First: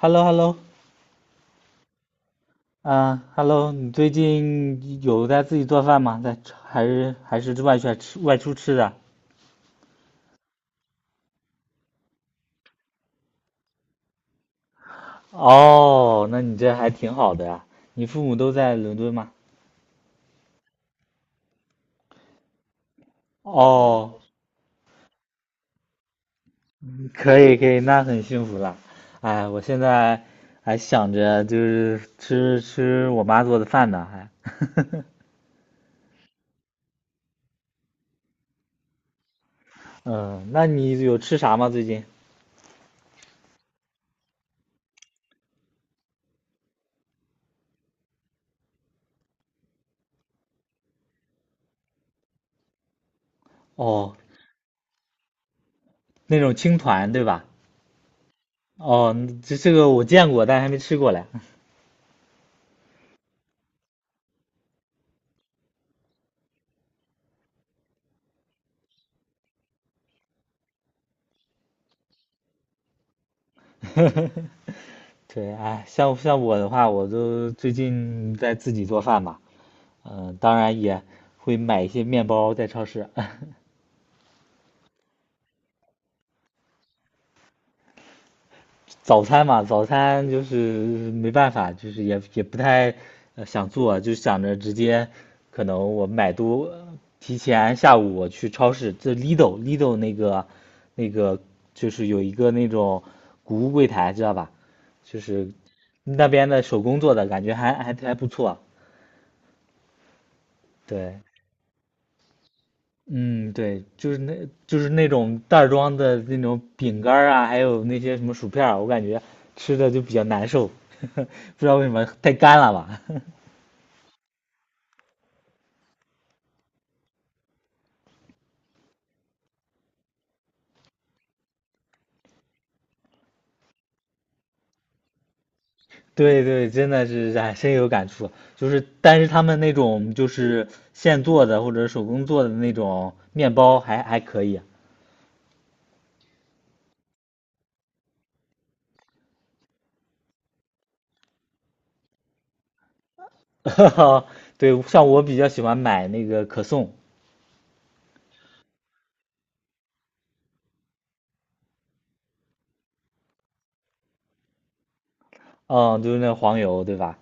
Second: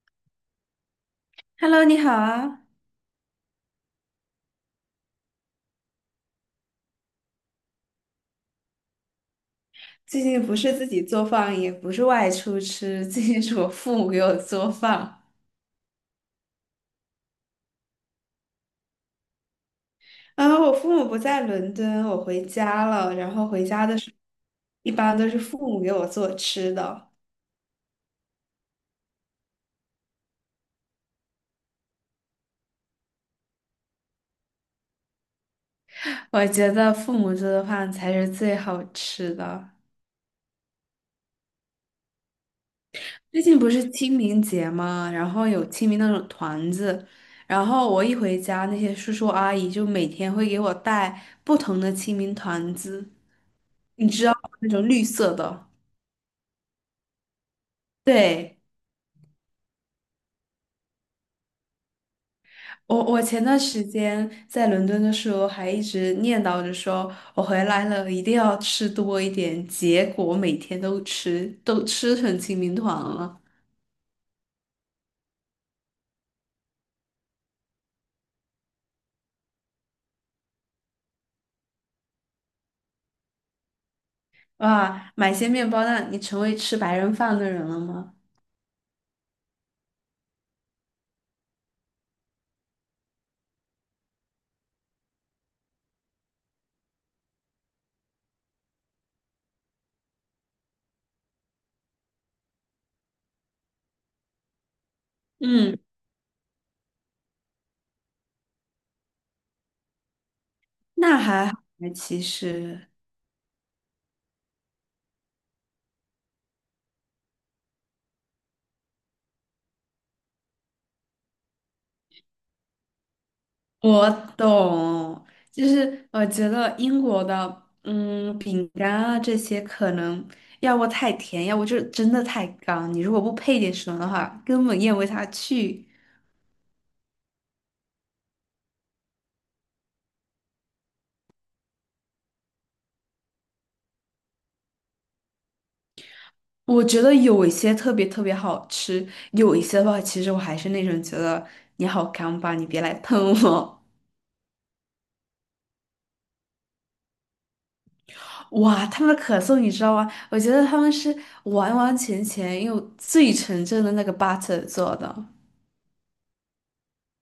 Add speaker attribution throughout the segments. Speaker 1: h e l l o h e l l o
Speaker 2: Hello，你好啊！
Speaker 1: 啊，Hello，你最近有在自己做饭吗？在吃还是外出吃的？
Speaker 2: 最近不是自己做饭，也不是外出吃，最近是我父母给我做饭。
Speaker 1: 哦，那你这还挺好的呀。你父母都在伦敦吗？
Speaker 2: 啊，我父母不在伦敦，我回家了，然后回家的时候，
Speaker 1: 哦，
Speaker 2: 一般都是父母给我做吃的。
Speaker 1: 可以，那很幸福了。哎，我现在还想着就是吃我妈做的饭呢，还。
Speaker 2: 我觉得父母做的饭才是最好吃的。
Speaker 1: 嗯，那你有吃啥吗？最近？
Speaker 2: 最近不是清明节嘛，然后有清明那种团子，然后我一回家，那些叔叔阿姨就每天会给我带不同的清明团子，你
Speaker 1: 哦，
Speaker 2: 知道那种绿色的。
Speaker 1: 那种青团对吧？
Speaker 2: 对，
Speaker 1: 哦，这个我见过，但还没吃过嘞。
Speaker 2: 我前段时间在伦敦的时候，还一直念叨着说，我回来了一定要吃多一点。结果每天都吃，都吃成清明团了。
Speaker 1: 对，哎，像我的话，我都最近在自己做饭嘛，嗯、当然也会买一些面包在超市。
Speaker 2: 哇，买些面包，那你成为吃白人饭的人了吗？
Speaker 1: 早餐嘛，早餐就是没办法，就是也不太想做，就想着直接可能我买多，提前下午我去超市，这 Lidl 那个就是有一个那种谷物柜台，知道吧？就是
Speaker 2: 嗯，
Speaker 1: 那边的手工做的，感觉还不错。
Speaker 2: 那
Speaker 1: 对，
Speaker 2: 还好，其实。
Speaker 1: 嗯，对，就是那种袋装的那种饼干儿啊，还有那些什么薯片儿，我感觉吃的就比较难受，不知道为什么太干了吧？
Speaker 2: 我懂，就是我觉得英国的，饼干啊这些可能要不太甜，要不就是真的太干。你如果不配点什么的话，根本咽不下去。
Speaker 1: 对对，真的是哎，深有感触。就是，但是他们那种就是现做的或者手工做的那种面包还可以啊。
Speaker 2: 我觉得有一些特别特别好吃，有一些的话，其实我还是那种觉得你好干吧，你别来喷我。
Speaker 1: 对，像我比较喜欢买那个可颂，
Speaker 2: 哇，他们的可颂你知道吗？我觉得他们是完完全全用最纯正的那个 butter 做的。
Speaker 1: 嗯，就是那黄油，对吧？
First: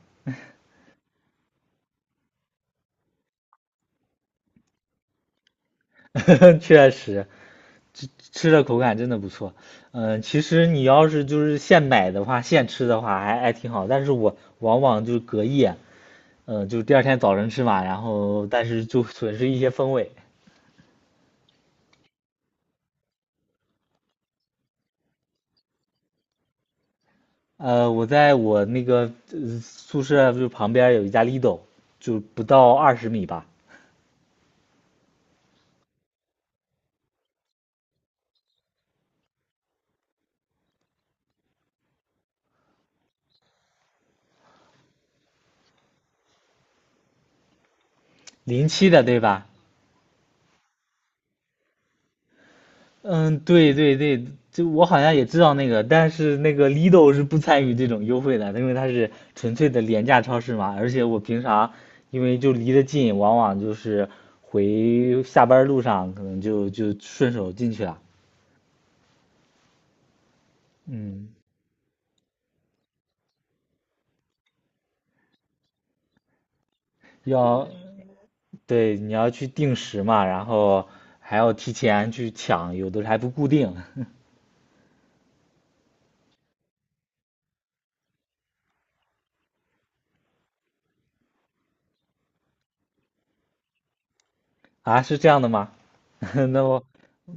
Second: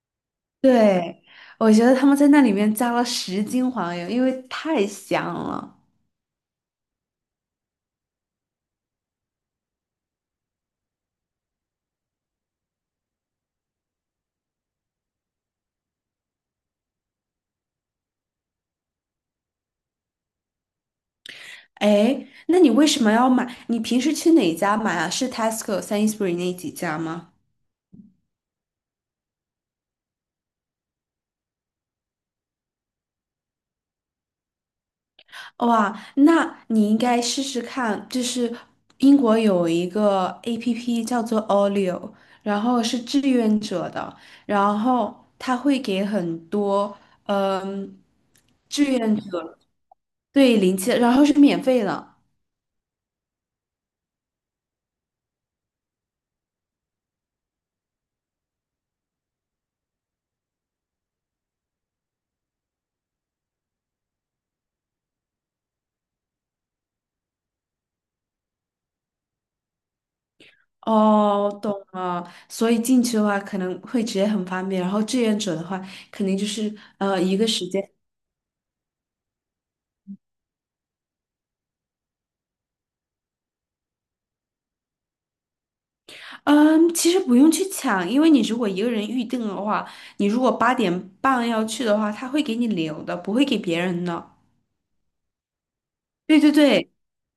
Speaker 2: 对，我觉得他们在那里面加了10斤黄油，因为太香了。
Speaker 1: 确实，吃的口感真的不错。嗯，其实你要是就是现买的话，现吃的话还挺好，但是我往往就是隔夜，嗯，就是第二天早晨吃嘛，然后但是就损失一些风味。
Speaker 2: 哎，那你为什么要买？你平时去哪家买啊？是 Tesco、Sainsbury 那几家吗？
Speaker 1: 呃，我在我那个、呃宿舍就旁边有一家 Lidl，就不到20米吧，
Speaker 2: 哇，那你应该试试看，就是英国有一个 APP 叫做 Olio，然后是志愿者的，然后他会给很多嗯
Speaker 1: 零
Speaker 2: 志
Speaker 1: 七的
Speaker 2: 愿
Speaker 1: 对吧？
Speaker 2: 者对零钱，然后是免费的。
Speaker 1: 嗯，对，就我好像也知道那个，但是那个 Lidl 是不参与这种优惠的，因为它是纯粹的廉价超市嘛。而且我平常因为就离得近，往往就是回下班路上可能就顺手进去了。嗯，
Speaker 2: 哦，懂了。所以进去的话可能会直接很方便，然后志愿者的话肯定就是一个时
Speaker 1: 要，
Speaker 2: 间。
Speaker 1: 对，你要去定时嘛，然后还要提前去抢，有的还不固定。
Speaker 2: 嗯，其实不用去抢，因为你如果一个人预定的话，你如果8点半要去的话，他会给你留的，不会给别人的。
Speaker 1: 啊，是这样的吗？
Speaker 2: 对 对
Speaker 1: 那我
Speaker 2: 对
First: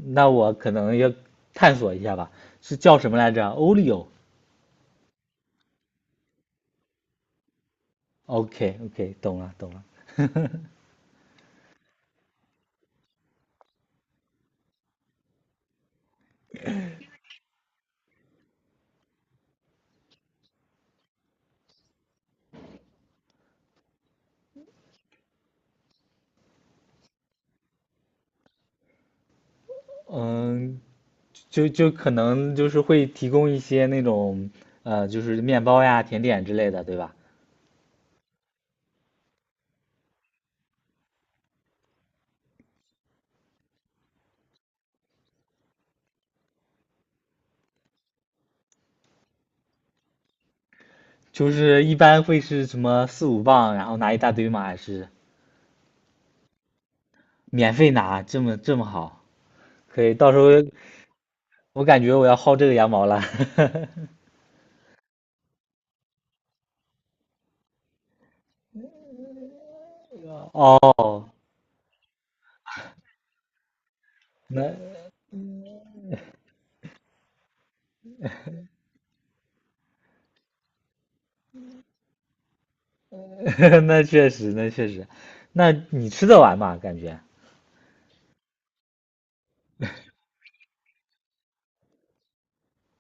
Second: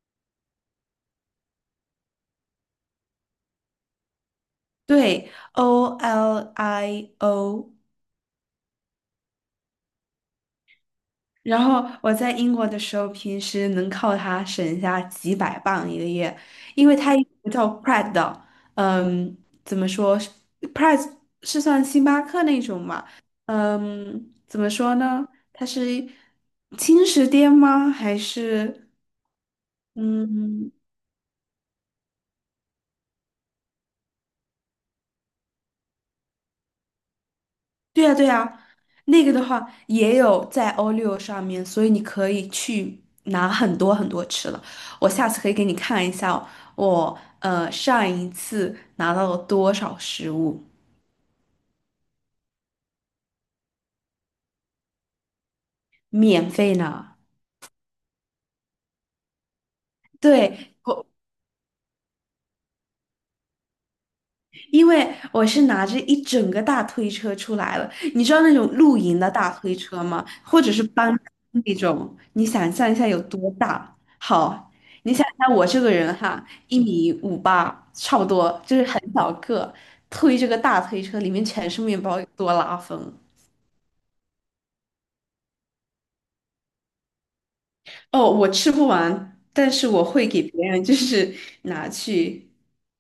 Speaker 1: 那我可能要探索一下吧，是叫什么来着？Olio。
Speaker 2: 对，Olio。
Speaker 1: OK OK，懂了，
Speaker 2: 然后我在英国的时候，平时能靠它省下几百磅一个月，因为它有一个叫 p r e 的，嗯，怎么说 p r e 是算星巴克那种嘛？嗯，怎么说呢？它是轻食店吗？还是嗯？
Speaker 1: 嗯，就可能就是会提供一些那种就是面包呀、甜点之类的，对吧？
Speaker 2: 对呀，对呀，那个的话也有在 O6上面，所以你可以去拿很多很多吃的。我下次可以给你看一下哦我上一次拿到了多少食物，
Speaker 1: 就是一般会是什么4、5磅，然后拿一大堆吗？还是
Speaker 2: 免费呢。
Speaker 1: 免费拿？这么好？可以，到时候
Speaker 2: 对，我。
Speaker 1: 我感觉我要薅这个羊毛了。
Speaker 2: 因为我是拿着一整个大推车出来了，你知道那种露营的大推车吗？或者是搬
Speaker 1: 哦，
Speaker 2: 那种，你想象一下有多大？好，
Speaker 1: 那
Speaker 2: 你想想我这个人哈，1米58，差不多，就是很小个，推这个大推车，里面全是面包，有多拉风。
Speaker 1: 那确实，那你吃得完吗？感觉
Speaker 2: 哦，我吃不完，但是我会给别人，就是 拿去。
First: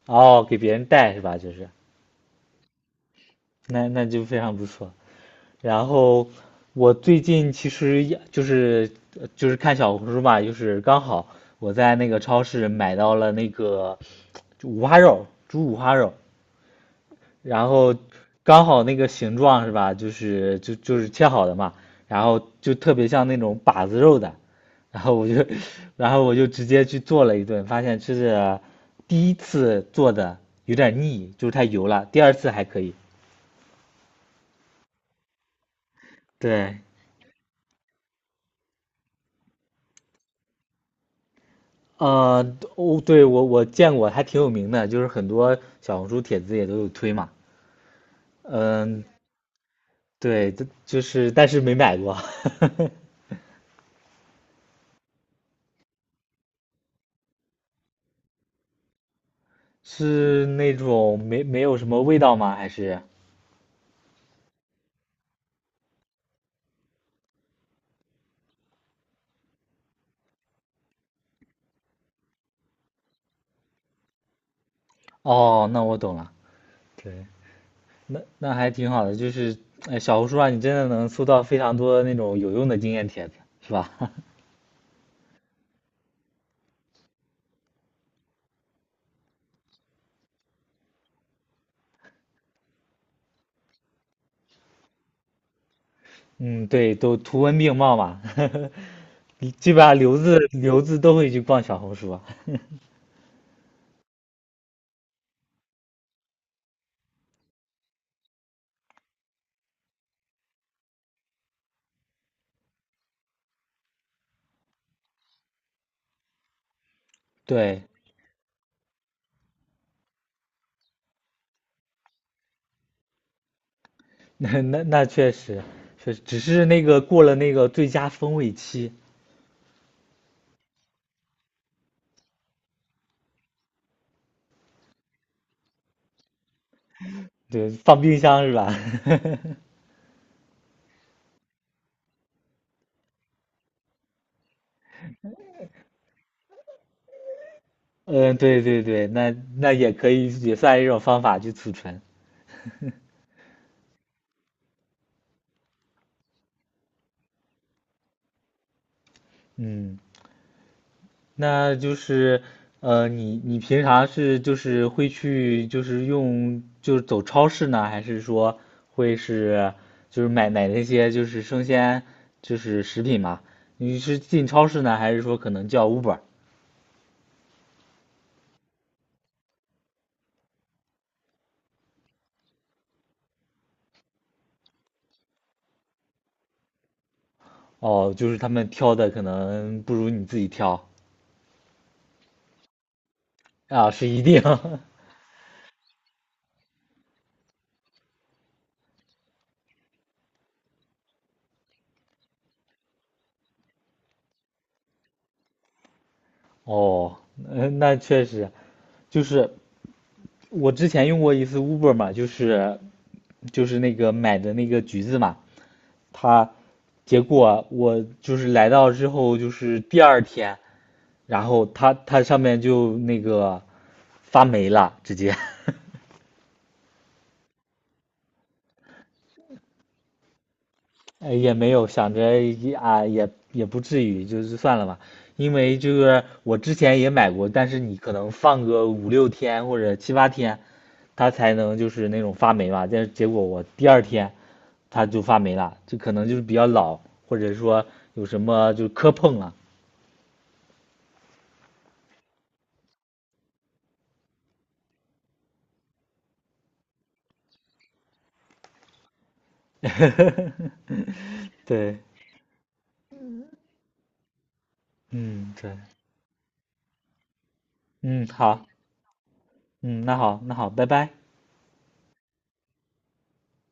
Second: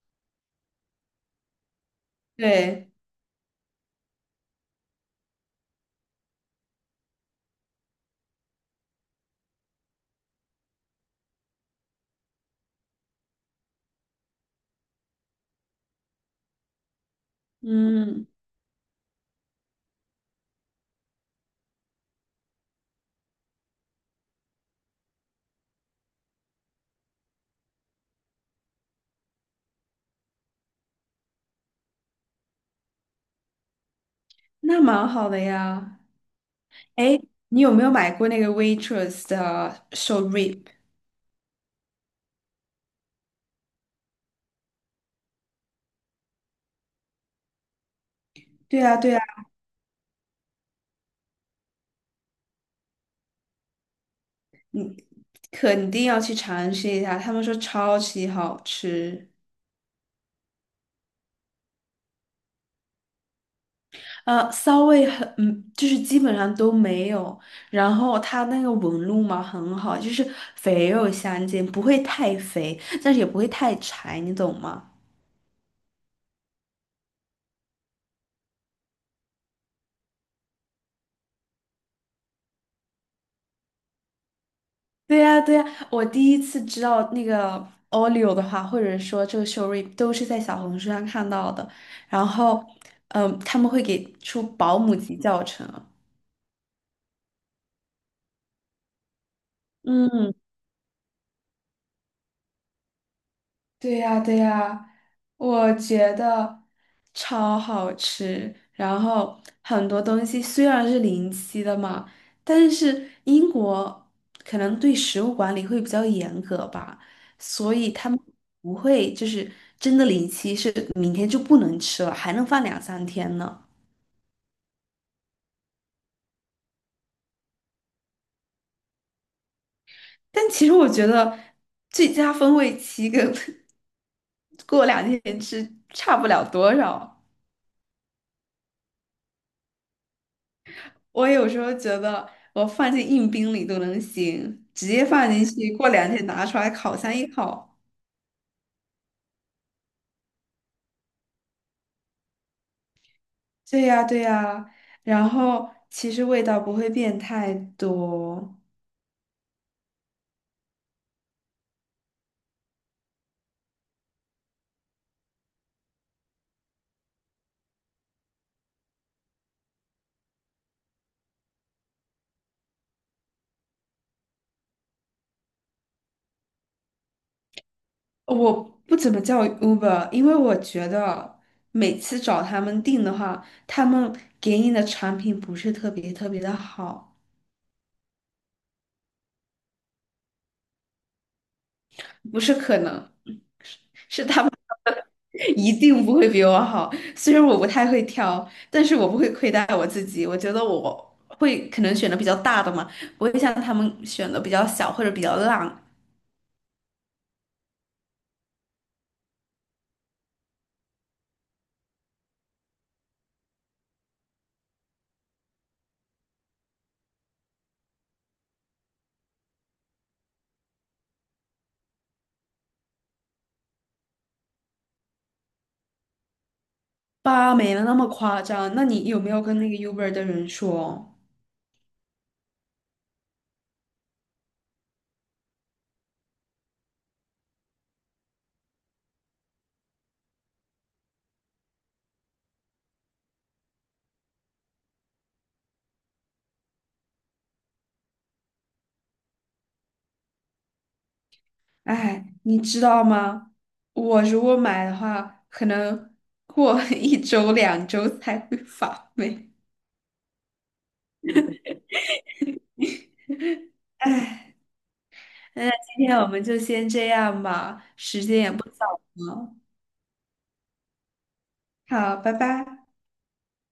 Speaker 1: 哦，给别人带是吧？就是，
Speaker 2: 对，
Speaker 1: 那那就非常不错。然后我最近其实也就是就是看小红书嘛，就是刚好我在那个超市买到了那个就五花肉，猪五花肉，然后
Speaker 2: 嗯，
Speaker 1: 刚好那个形状是吧，就是就是切好的嘛，然后就特别像那种把子肉的，然后我就 然后我就直接去做了一顿，发现吃着第一次做的有点腻，就是太油了，第二次还可以，
Speaker 2: 那蛮好的呀。
Speaker 1: 对。
Speaker 2: 哎，你有没有买过那个 Waitrose 的手 rib？
Speaker 1: 啊，哦，对，我见过，还挺有名的，就是很多小红书帖子也都有推嘛。
Speaker 2: 对啊，
Speaker 1: 嗯，
Speaker 2: 对啊，
Speaker 1: 对，这就是但是没买过，
Speaker 2: 肯定要去尝试一下，他们说超级好吃。
Speaker 1: 是那种没有什么味道吗？还是？
Speaker 2: 呃，骚味很，就是基本上都没有。然后它那个纹路嘛很好，就是肥肉相间，不会太肥，但是也不会太柴，你懂吗？
Speaker 1: 哦，那我懂了。对，那那还挺好的，就是哎，小红书上你真的能搜到非常多那种有用的经验帖子，是吧？
Speaker 2: 对呀，对呀，我第一次知道那个 Olio 的话，或者说这个 Shorip 都是在小红书上看到的。然后，嗯，他们会给出保姆级教程。
Speaker 1: 嗯，对，都图文并茂嘛，基本上留
Speaker 2: 嗯，
Speaker 1: 子留子都会去逛小红书啊。
Speaker 2: 对呀，对呀，我觉得超好吃。然后很多东西虽然是临期的嘛，但是英国可能对食物管理会比较严格吧，所
Speaker 1: 对，
Speaker 2: 以他们不会就是真的临期是明天就不能吃了，还能放两三天呢。
Speaker 1: 那确实，确实只是那个过了那个最佳风味期，
Speaker 2: 但其实我觉得最佳风味期跟 过两天吃差不了多少。
Speaker 1: 对，放冰箱是吧？
Speaker 2: 我有时候觉得我放进硬冰里都能行，直接放进去，过两天拿出来烤箱一烤。
Speaker 1: 嗯，对，那那也可以，也算一种方法去储存。
Speaker 2: 对呀，对呀，然后其实味道不会变太多。
Speaker 1: 嗯，那就是你你平常是就是会去就是用就是走超市呢，还是说会是就是买那些就是生鲜就是食品嘛？你是进超市呢，还是说可能叫 Uber？
Speaker 2: 我不怎么叫 Uber，因为我觉得每次找他们订的话，他们给你的产品不是特别特别的好。
Speaker 1: 哦，就是他们挑的可能不如你自己挑。
Speaker 2: 不是可能，
Speaker 1: 啊，是一
Speaker 2: 是
Speaker 1: 定。
Speaker 2: 他们 一定不会比我好。虽然我不太会挑，但是我不会亏待我自己。我觉得我会可能选的比较大的嘛，不会像他们选的比较小或者比较烂。
Speaker 1: 哦，嗯，那确实，就是我之前用过一次 Uber 嘛，就是就是那个买的那个橘子嘛，它结果我就是来到之后，就是第二天，然后它上面就那个发霉了，直接。
Speaker 2: 吧，没那么夸张。那你有没有跟那个 Uber 的人说？
Speaker 1: 呃，也没有想着也啊，也不至于，就是算了吧。因为就是我之前也买过，但是你可能放个5、6天或者7、8天，它才能就是那种发霉嘛。但是结果我第二天它就发霉了，就可能就是比较老，或者说有什么就磕碰了。
Speaker 2: 哎，你知道吗？我如果买的话，可能过 一周两周才会发霉。
Speaker 1: 对，
Speaker 2: 哎，
Speaker 1: 嗯，
Speaker 2: 那
Speaker 1: 对，
Speaker 2: 今天我们就先这样吧，时
Speaker 1: 嗯，
Speaker 2: 间也不。
Speaker 1: 好，
Speaker 2: 好，
Speaker 1: 嗯，那好，那好，拜拜。
Speaker 2: 好，拜拜。